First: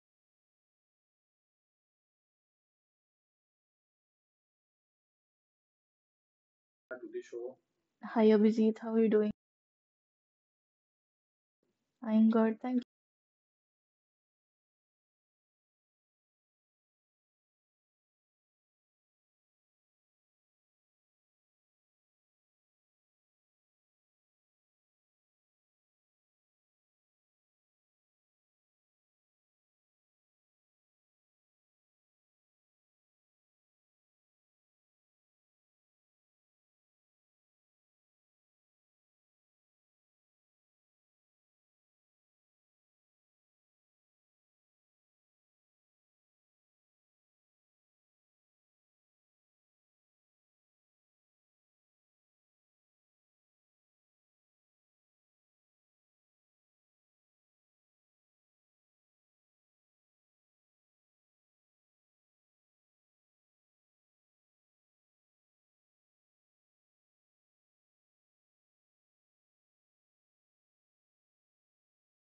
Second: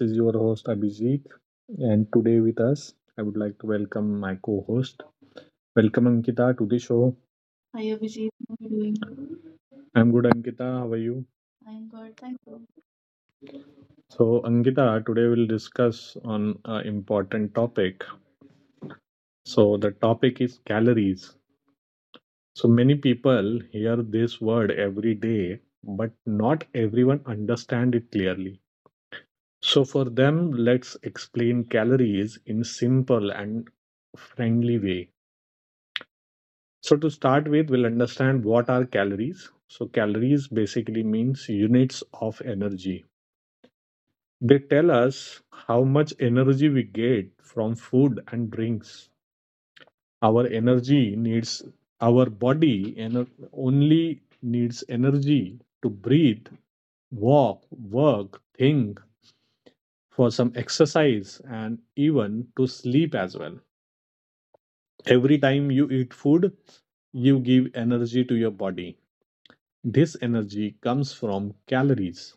is your host Abhijit, and today with us, I would like to welcome my co-host. Welcome Ankita to the show. Hi Abhijit, how are you doing? I'm good, Ankita. How are you? I'm good, thank you. So Ankita, today we'll discuss on an important topic. So the topic is calories. So many people hear this word every day, but not everyone understand it clearly. So for them, let's explain calories in simple and friendly way. So to start with, we'll understand what are calories. So calories basically means units of energy. They tell us how much energy we get from food and drinks. Our energy needs, our body only needs energy to breathe, walk, work, think, for some exercise and even to sleep as well. Every time you eat food, you give energy to your body. This energy comes from calories.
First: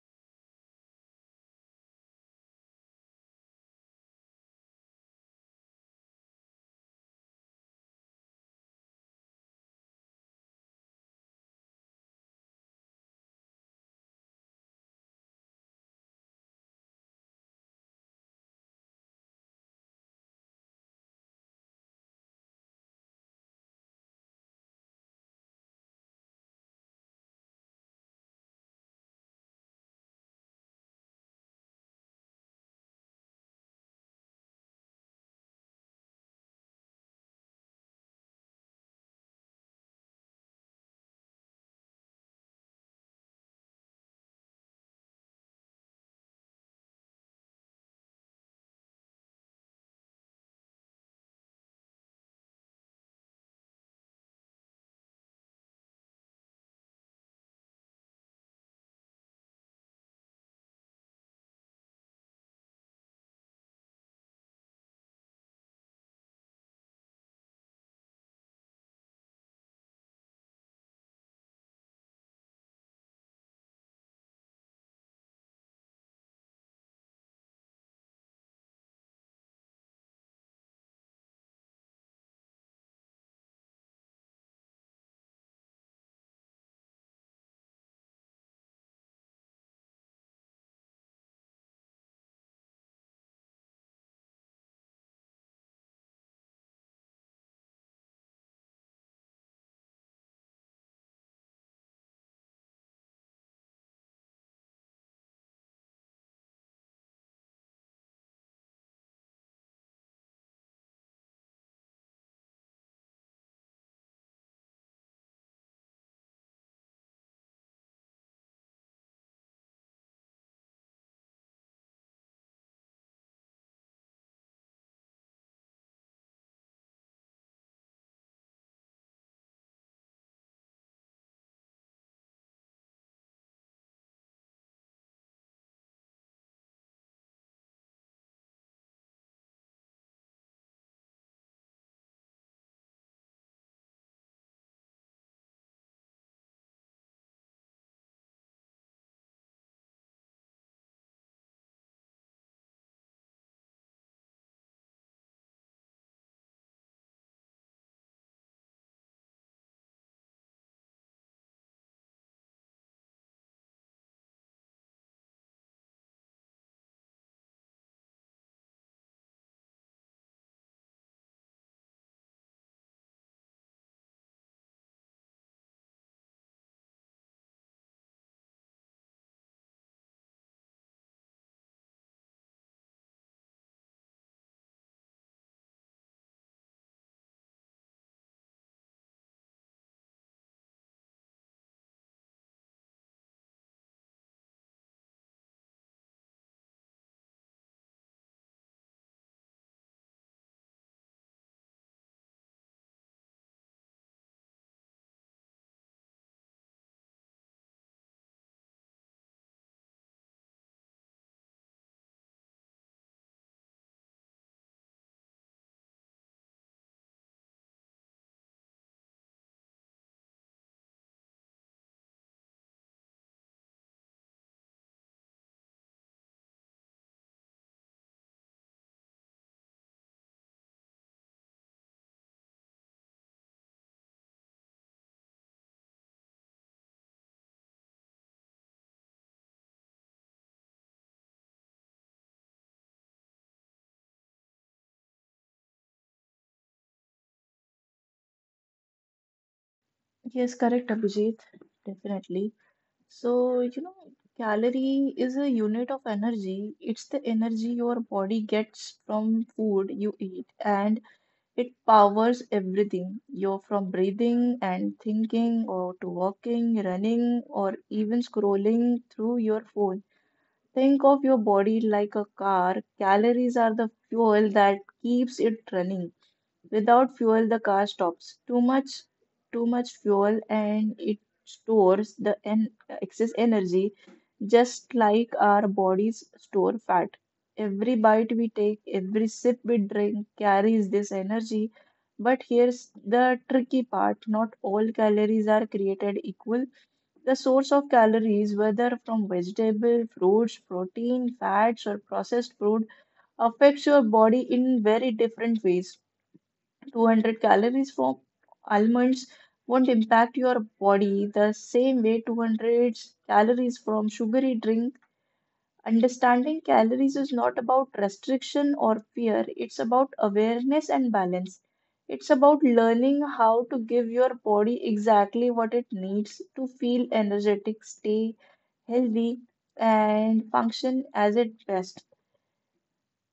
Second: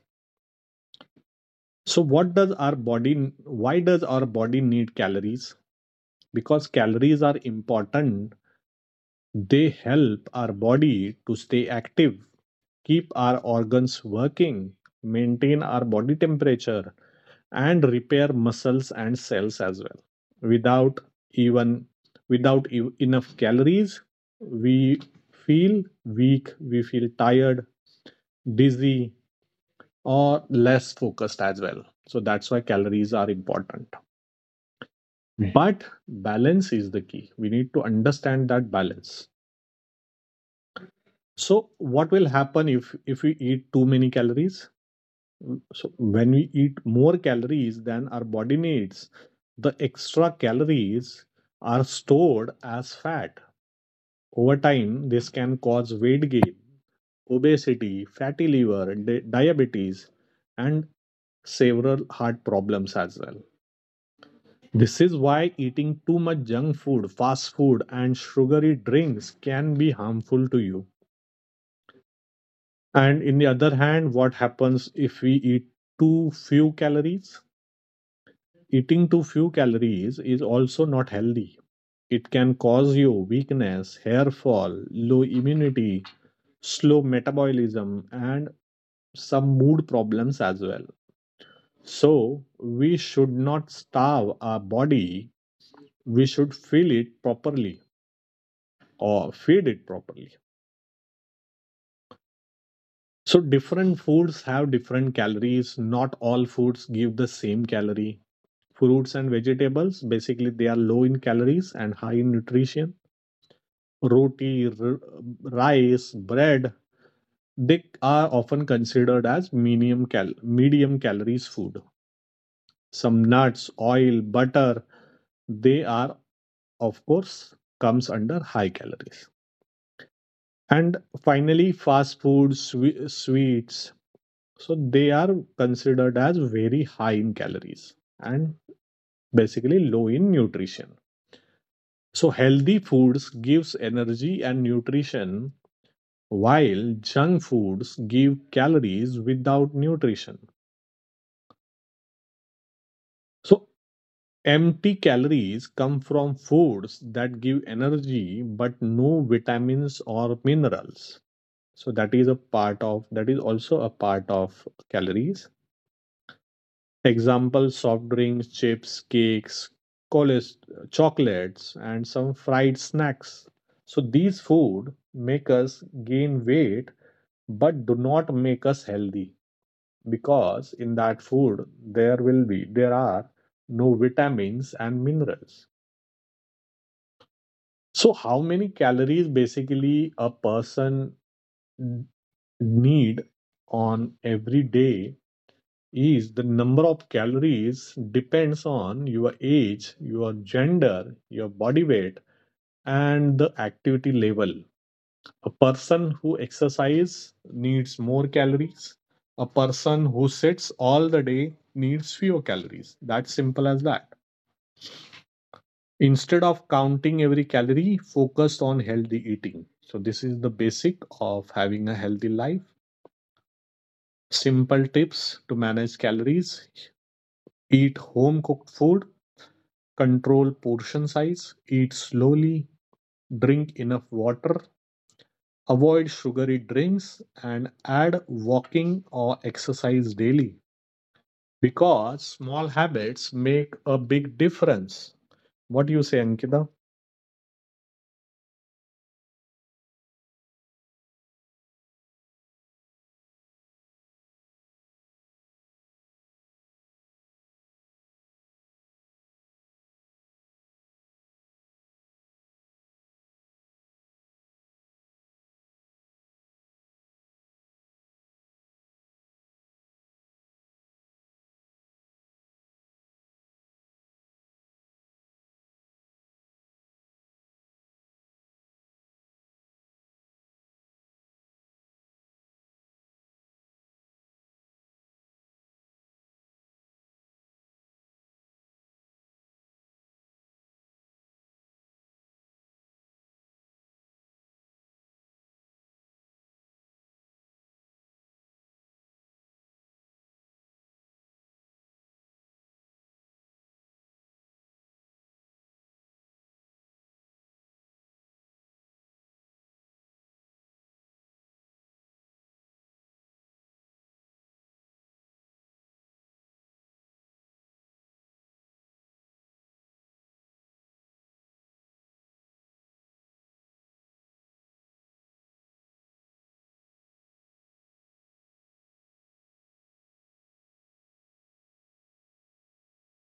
So what does our body why does our body need calories? Because calories are important. They help our body to stay active, keep our organs working, maintain our body temperature, and repair muscles and cells as well. Without even, without enough calories, we feel weak, we feel tired, dizzy, or less focused as well. So that's why calories are important. Mm-hmm. But balance is the key. We need to understand that balance. So what will happen if we eat too many calories? So when we eat more calories than our body needs, the extra calories are stored as fat. Over time, this can cause weight gain, obesity, fatty liver, diabetes, and several heart problems as well. This is why eating too much junk food, fast food, and sugary drinks can be harmful to you. And in the other hand, what happens if we eat too few calories? Eating too few calories is also not healthy. It can cause you weakness, hair fall, low immunity, slow metabolism, and some mood problems as well. So, we should not starve our body, we should fill it properly or feed it properly. So different foods have different calories. Not all foods give the same calorie. Fruits and vegetables, basically, they are low in calories and high in nutrition. Roti, rice, bread, they are often considered as medium calories food. Some nuts, oil, butter, they are, of course, comes under high calories. And finally, fast food, sweets, so they are considered as very high in calories and basically low in nutrition. So healthy foods gives energy and nutrition while junk foods give calories without nutrition. So empty calories come from foods that give energy but no vitamins or minerals. So that is also a part of calories. Example, soft drinks, chips, cakes, colas- chocolates, and some fried snacks. So these food make us gain weight but do not make us healthy because in that food there will be there are no vitamins and minerals. So how many calories basically a person need on every day, is the number of calories depends on your age, your gender, your body weight, and the activity level. A person who exercises needs more calories. A person who sits all the day needs fewer calories. That's simple as that. Instead of counting every calorie, focus on healthy eating. So, this is the basic of having a healthy life. Simple tips to manage calories: eat home cooked food, control portion size, eat slowly, drink enough water, avoid sugary drinks, and add walking or exercise daily, because small habits make a big difference. What do you say, Ankita? Yes, correct, Abhijit, definitely. So, you know, Calorie is a unit of energy. It's the energy your body gets from food you eat, and it powers everything. You're from breathing and thinking, or to walking, running, or even scrolling through your phone. Think of your body like a car. Calories are the fuel that keeps it running. Without fuel, the car stops. Too much fuel, and it stores the en- excess energy, just like our bodies store fat. Every bite we take, every sip we drink carries this energy. But here's the tricky part: not all calories are created equal. The source of calories, whether from vegetable, fruits, protein, fats, or processed food, affects your body in very different ways. 200 calories from almonds won't impact your body the same way 200 calories from sugary drink. Understanding calories is not about restriction or fear. It's about awareness and balance. It's about learning how to give your body exactly what it needs to feel energetic, stay healthy, and function as it best.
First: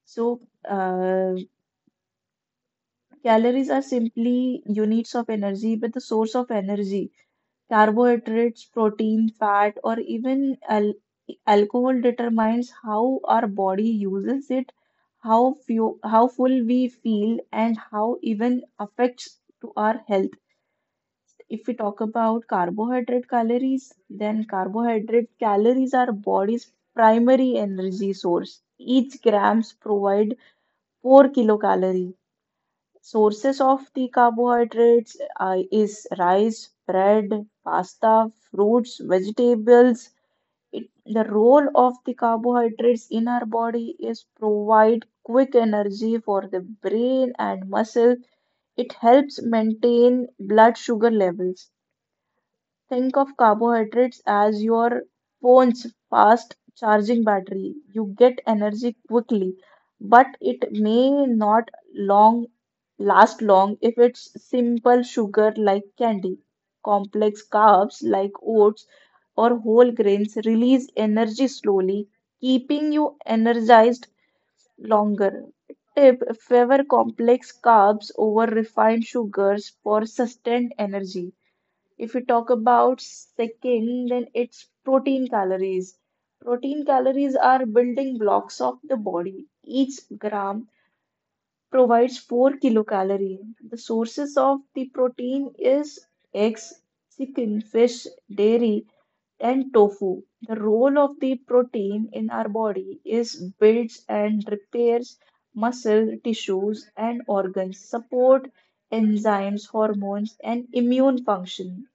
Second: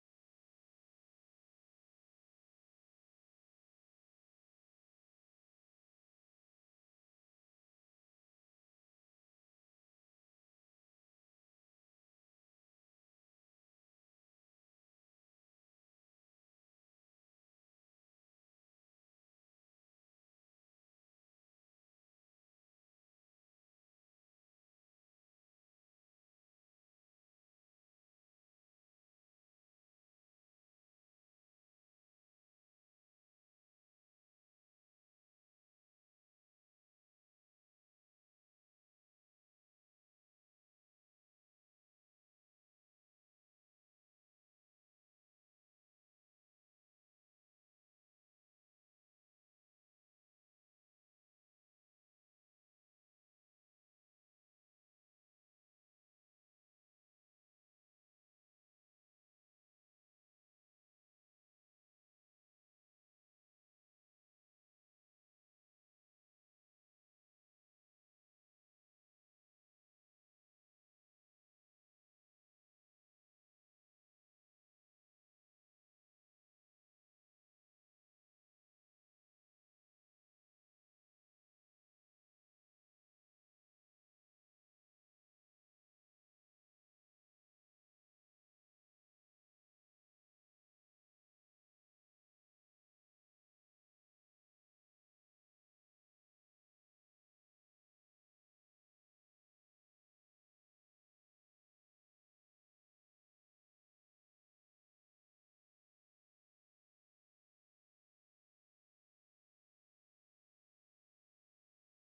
so uh, Calories are simply units of energy, but the source of energy, carbohydrates, protein, fat, or even al alcohol determines how our body uses it, how few, how full we feel, and how even affects to our health. If we talk about carbohydrate calories, then carbohydrate calories are body's primary energy source. Each grams provide 4 kilocalories. Sources of the carbohydrates is rice, bread, pasta, fruits, vegetables. It, the role of the carbohydrates in our body is provide quick energy for the brain and muscle. It helps maintain blood sugar levels. Think of carbohydrates as your phone's fast charging battery. You get energy quickly, but it may not long last long if it's simple sugar like candy. Complex carbs like oats or whole grains release energy slowly, keeping you energized longer. Tip: favor complex carbs over refined sugars for sustained energy. If you talk about second, then it's protein calories. Protein calories are building blocks of the body. Each gram provides 4 kilocalorie. The sources of the protein is eggs, chicken, fish, dairy, and tofu. The role of the protein in our body is builds and repairs muscle tissues and organs, support enzymes, hormones, and immune function.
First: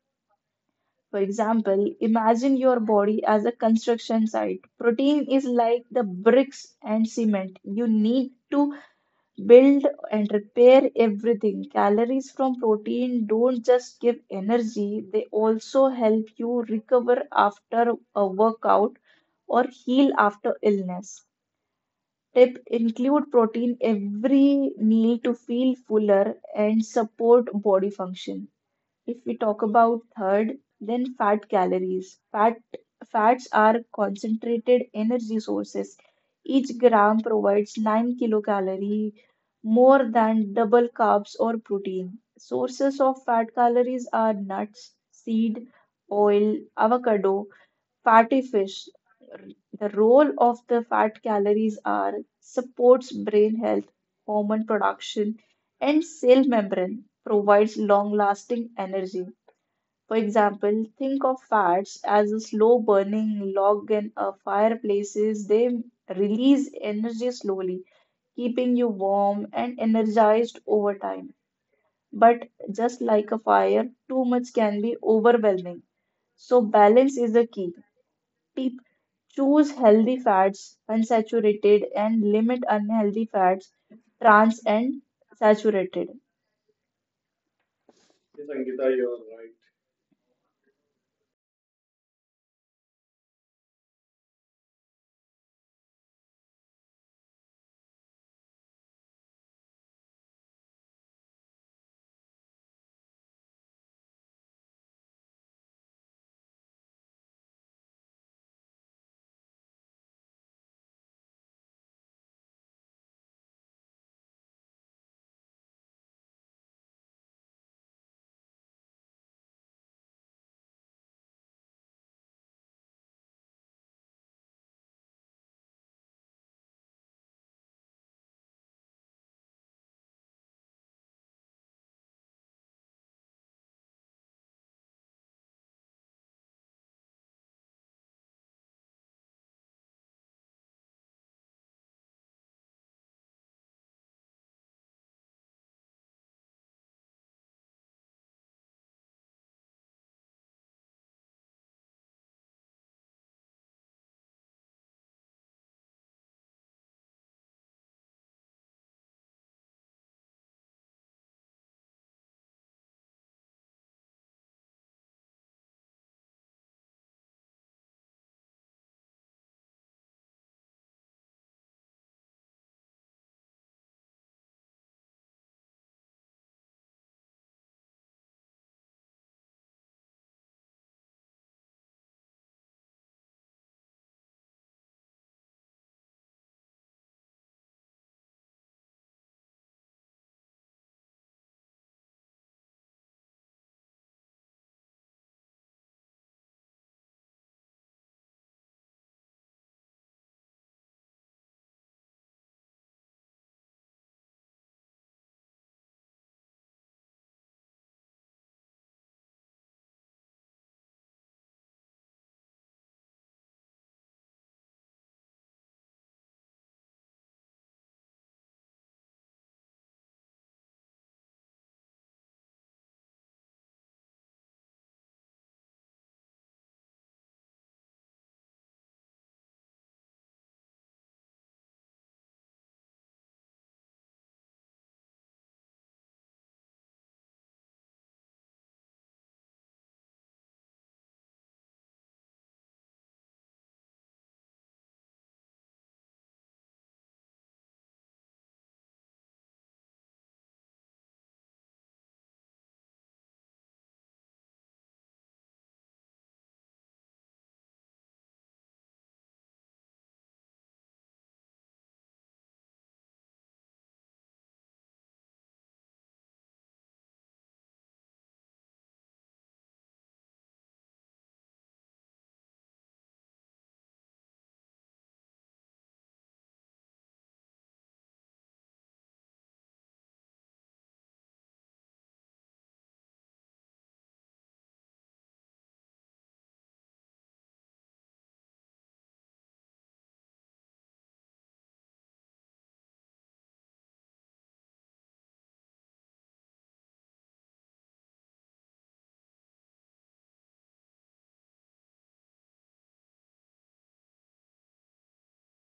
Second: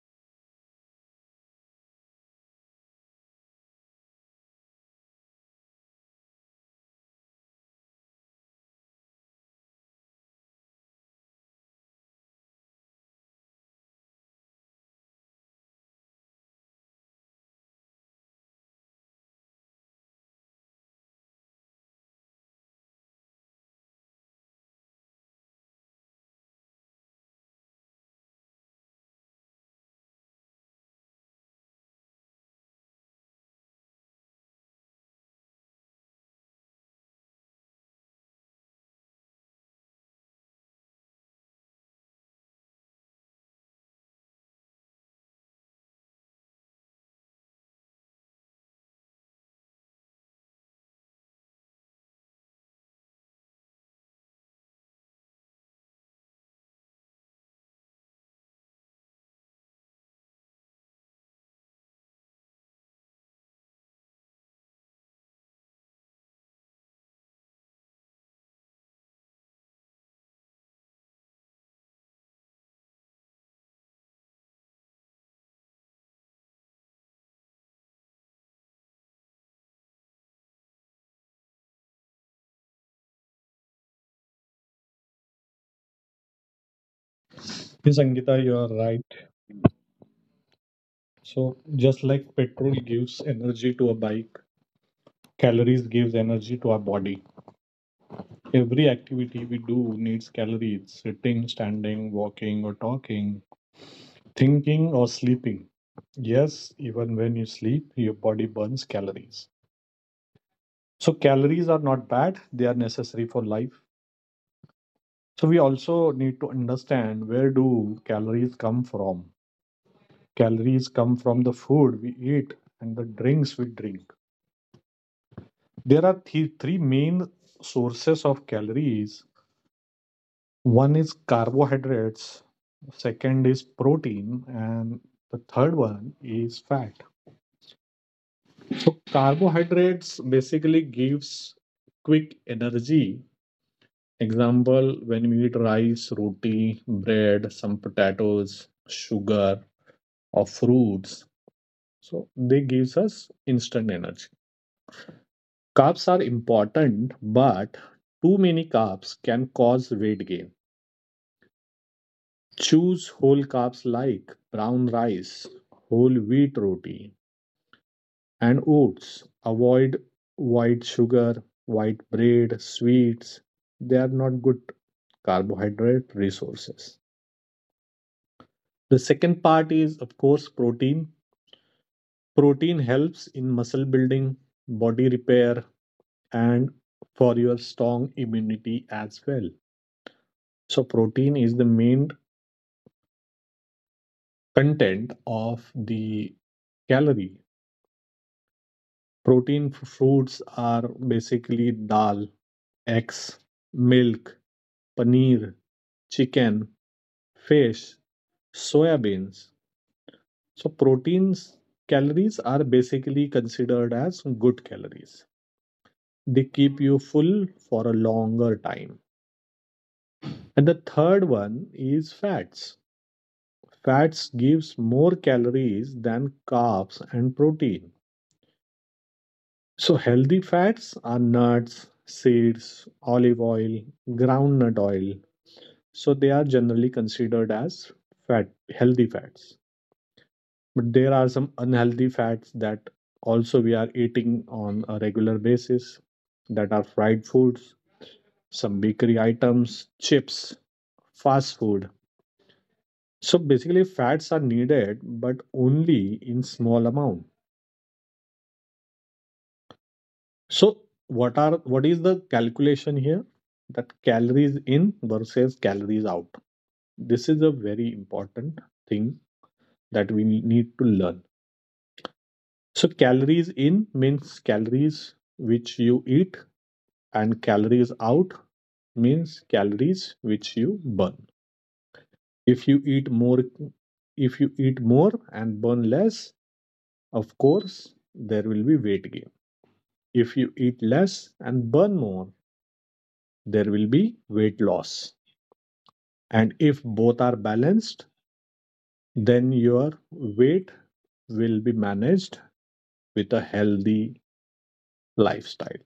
For example, imagine your body as a construction site. Protein is like the bricks and cement. You need to build and repair everything. Calories from protein don't just give energy, they also help you recover after a workout or heal after illness. Tip: include protein every meal to feel fuller and support body function. If we talk about third, then fat calories. Fats are concentrated energy sources. Each gram provides 9 kilocalorie, more than double carbs or protein. Sources of fat calories are nuts, seed, oil, avocado, fatty fish. The role of the fat calories are supports brain health, hormone production, and cell membrane, provides long-lasting energy. For example, think of fats as a slow burning log in a fireplaces. They release energy slowly, keeping you warm and energized over time. But just like a fire, too much can be overwhelming. So balance is the key. Tip: choose healthy fats, unsaturated, and limit unhealthy fats, trans and saturated. Yes, Angita, you are right. So, just like petrol gives energy to a bike, calories gives energy to our body. Every activity we do needs calories. Sitting, standing, walking, or talking, thinking or sleeping. Yes, even when you sleep, your body burns calories. So, calories are not bad, they are necessary for life. So, we also need to understand, where do calories come from? Calories come from the food we eat and the drinks we drink. There are three main sources of calories. One is carbohydrates, second is protein, and the third one is fat. So carbohydrates basically gives quick energy. Example, when we eat rice, roti, bread, some potatoes, sugar, or fruits. So they gives us instant energy. Carbs are important, but too many carbs can cause weight gain. Choose whole carbs like brown rice, whole wheat roti, and oats. Avoid white sugar, white bread, sweets. They are not good carbohydrate resources. The second part is, of course, protein. Protein helps in muscle building, body repair, and for your strong immunity as well. So, protein is the main content of the calorie. Protein foods are basically dal, eggs, milk, paneer, chicken, fish, soya beans. So proteins calories are basically considered as good calories. They keep you full for a longer time. And the third one is fats. Fats gives more calories than carbs and protein. So healthy fats are nuts, seeds, olive oil, groundnut oil. So they are generally considered as fat healthy fats. But there are some unhealthy fats that also we are eating on a regular basis, that are fried foods, some bakery items, chips, fast food. So basically fats are needed, but only in small amount. So what is the calculation here, that calories in versus calories out? This is a very important thing that we need to learn. So calories in means calories which you eat, and calories out means calories which you burn. If you eat more if you eat more and burn less, of course, there will be weight gain. If you eat less and burn more, there will be weight loss. And if both are balanced, then your weight will be managed with a healthy lifestyle.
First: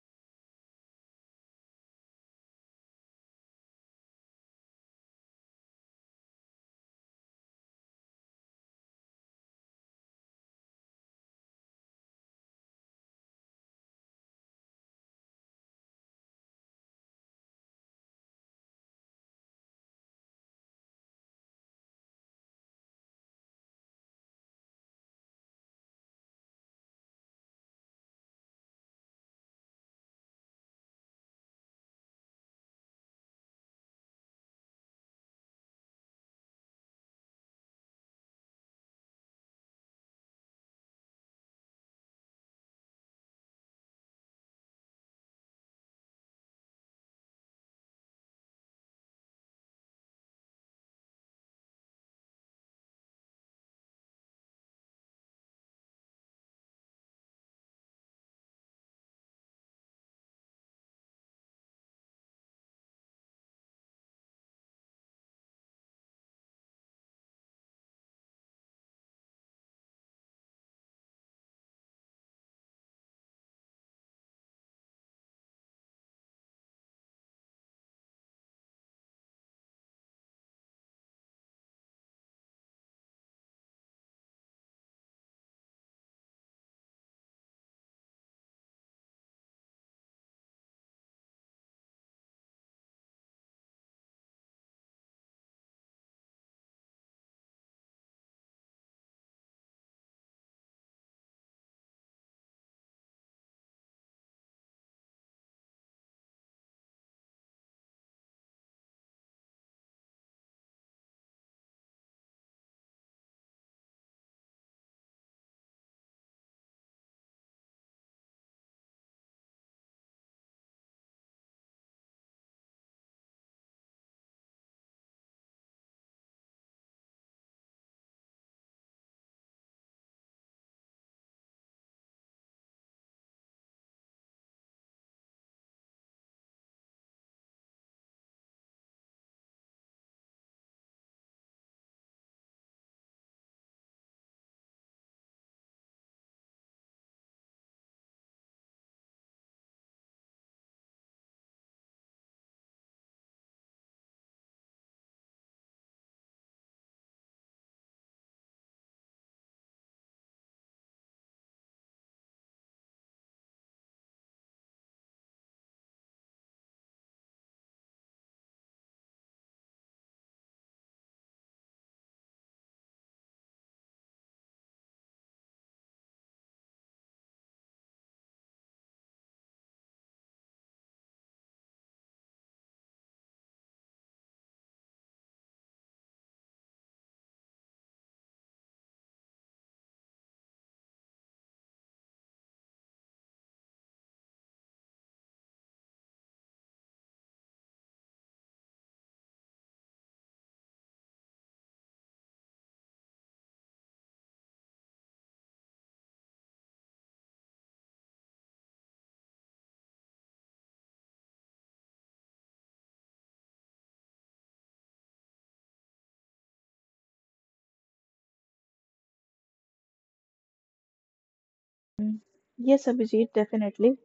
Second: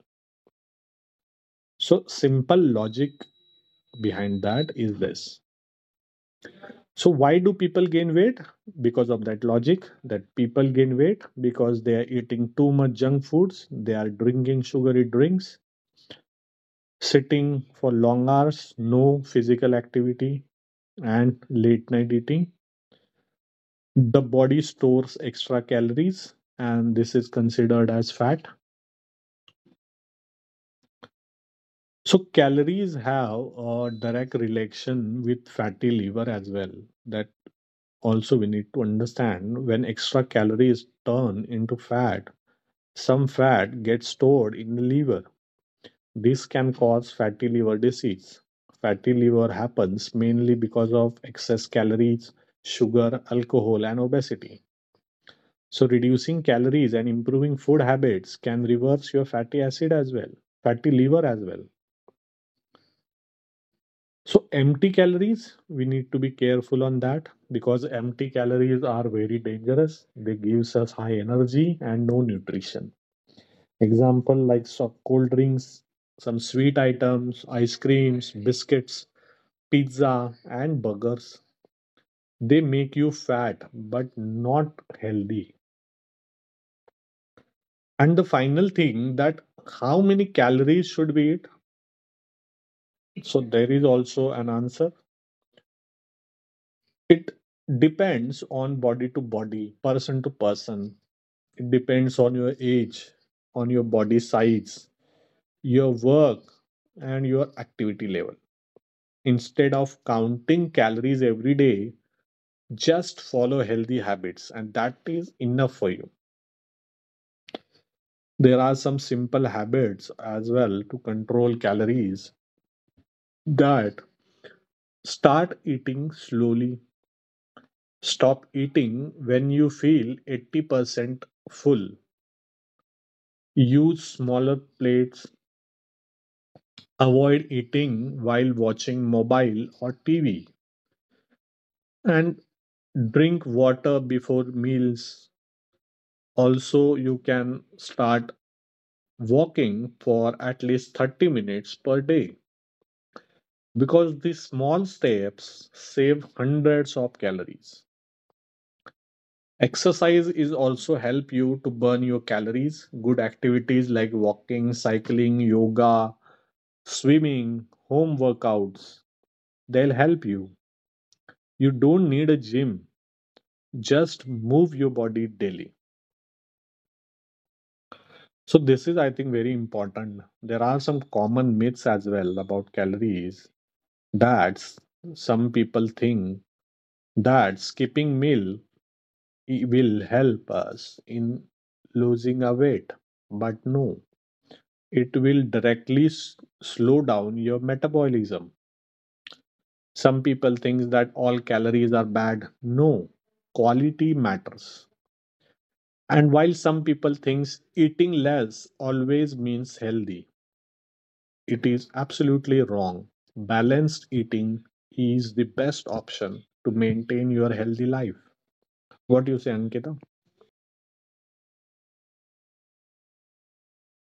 So simple logic behind that is this. So, why do people gain weight? Because of that logic, that people gain weight because they are eating too much junk foods, they are drinking sugary drinks, sitting for long hours, no physical activity, and late night eating. The body stores extra calories, and this is considered as fat. So, calories have a direct relation with fatty liver as well. That also we need to understand, when extra calories turn into fat, some fat gets stored in the liver. This can cause fatty liver disease. Fatty liver happens mainly because of excess calories, sugar, alcohol, and obesity. So, reducing calories and improving food habits can reverse your fatty liver as well. So, empty calories, we need to be careful on that because empty calories are very dangerous. They give us high energy and no nutrition. Example, like cold drinks, some sweet items, ice creams, biscuits, pizza, and burgers. They make you fat but not healthy. And the final thing, that how many calories should we eat? So there is also an answer. It depends on body to body, person to person. It depends on your age, on your body size, your work, and your activity level. Instead of counting calories every day, just follow healthy habits and that is enough for you. There are some simple habits as well to control calories, that start eating slowly, stop eating when you feel 80% full, use smaller plates, avoid eating while watching mobile or TV, and drink water before meals. Also you can start walking for at least 30 minutes per day, because these small steps save hundreds of calories. Exercise is also help you to burn your calories. Good activities like walking, cycling, yoga, swimming, home workouts, they'll help you. You don't need a gym. Just move your body daily. So this is, I think, very important. There are some common myths as well about calories. That's, some people think that skipping meal, it will help us in losing a weight, but no, it will directly slow down your metabolism. Some people think that all calories are bad. No, quality matters. And while some people think eating less always means healthy, it is absolutely wrong. Balanced eating is the best option to maintain your healthy life. What do you say, Ankita? Mm, Yes, Abhijit, definitely.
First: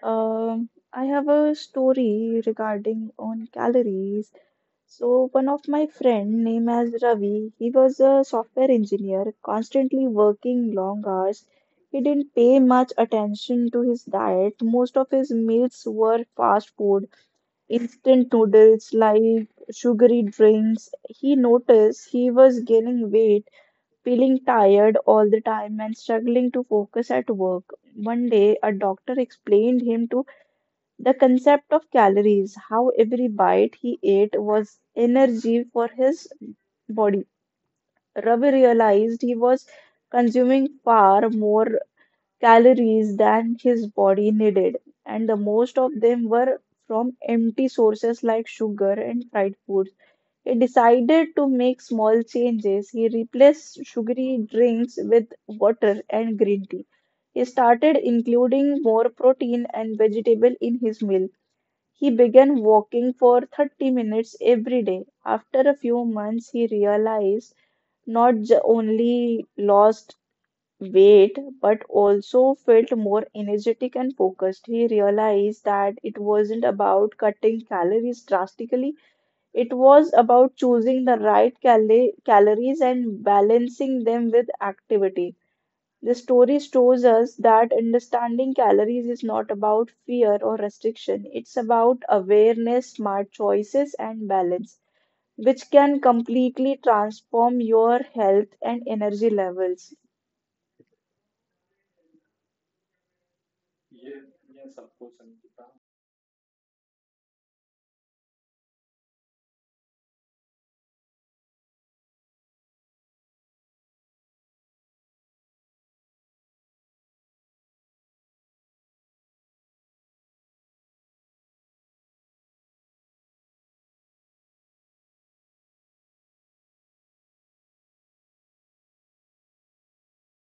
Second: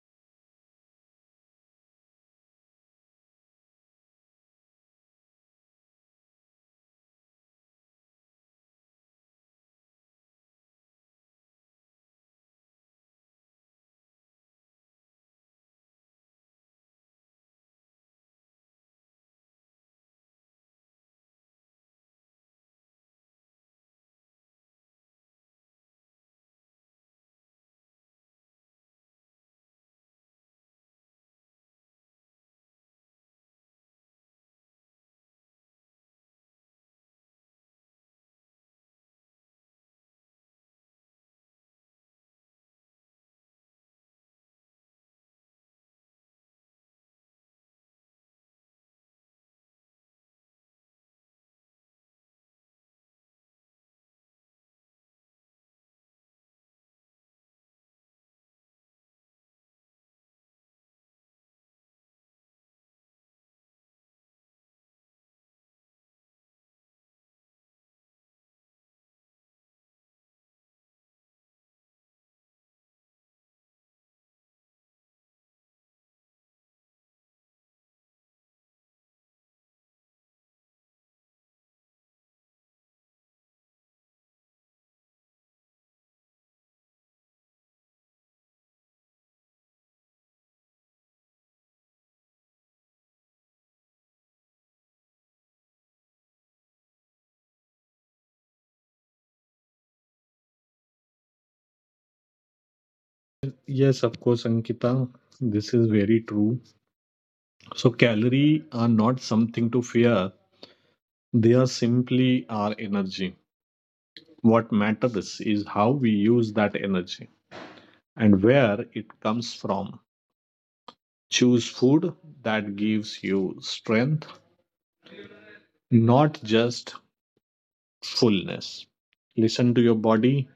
I have a story regarding on calories. So one of my friend named as Ravi, he was a software engineer, constantly working long hours. He didn't pay much attention to his diet. Most of his meals were fast food, instant noodles, like sugary drinks. He noticed he was gaining weight, feeling tired all the time, and struggling to focus at work. One day, a doctor explained him to the concept of calories, how every bite he ate was energy for his body. Ravi realized he was consuming far more calories than his body needed, and the most of them were from empty sources like sugar and fried foods. He decided to make small changes. He replaced sugary drinks with water and green tea. He started including more protein and vegetable in his meal. He began walking for 30 minutes every day. After a few months, he realized not j- only lost weight but also felt more energetic and focused. He realized that it wasn't about cutting calories drastically, it was about choosing the calories and balancing them with activity. The story shows us that understanding calories is not about fear or restriction, it's about awareness, smart choices, and balance, which can completely transform your health and energy levels. Yes, of course, Ankita, this is very true. So calorie are not something to fear. They are simply our energy. What matters is how we use that energy and where it comes from. Choose food that gives you strength, not just fullness. Listen to your body,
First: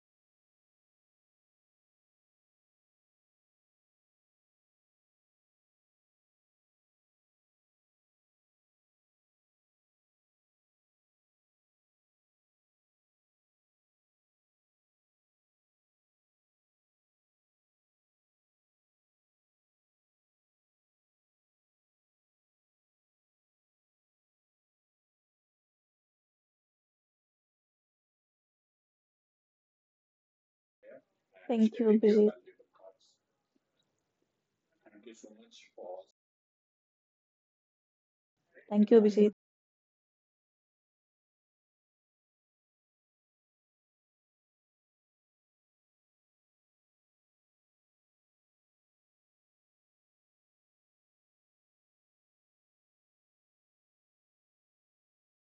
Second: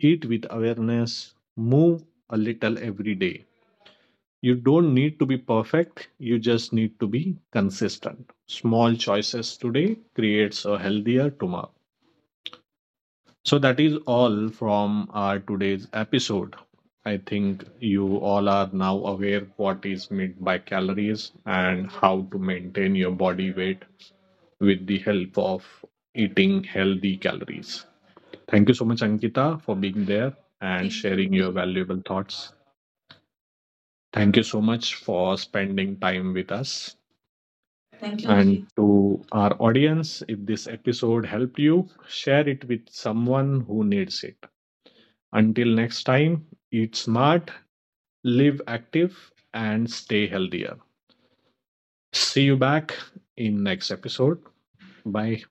eat with awareness, move a little every day. You don't need to be perfect, you just need to be consistent. Small choices today creates a healthier tomorrow. So that is all from our today's episode. I think you all are now aware what is meant by calories and how to maintain your body weight with the help of eating healthy calories. Thank you so much, Ankita, for being there and sharing your Thank you, valuable Abhijit. thoughts. Thank you so much for spending time with us. And Thank you, to Abhijit. our audience, if this episode helped you, share it with someone who needs it. Until next time, eat smart, live active, and stay healthier. See you back in next episode. Bye.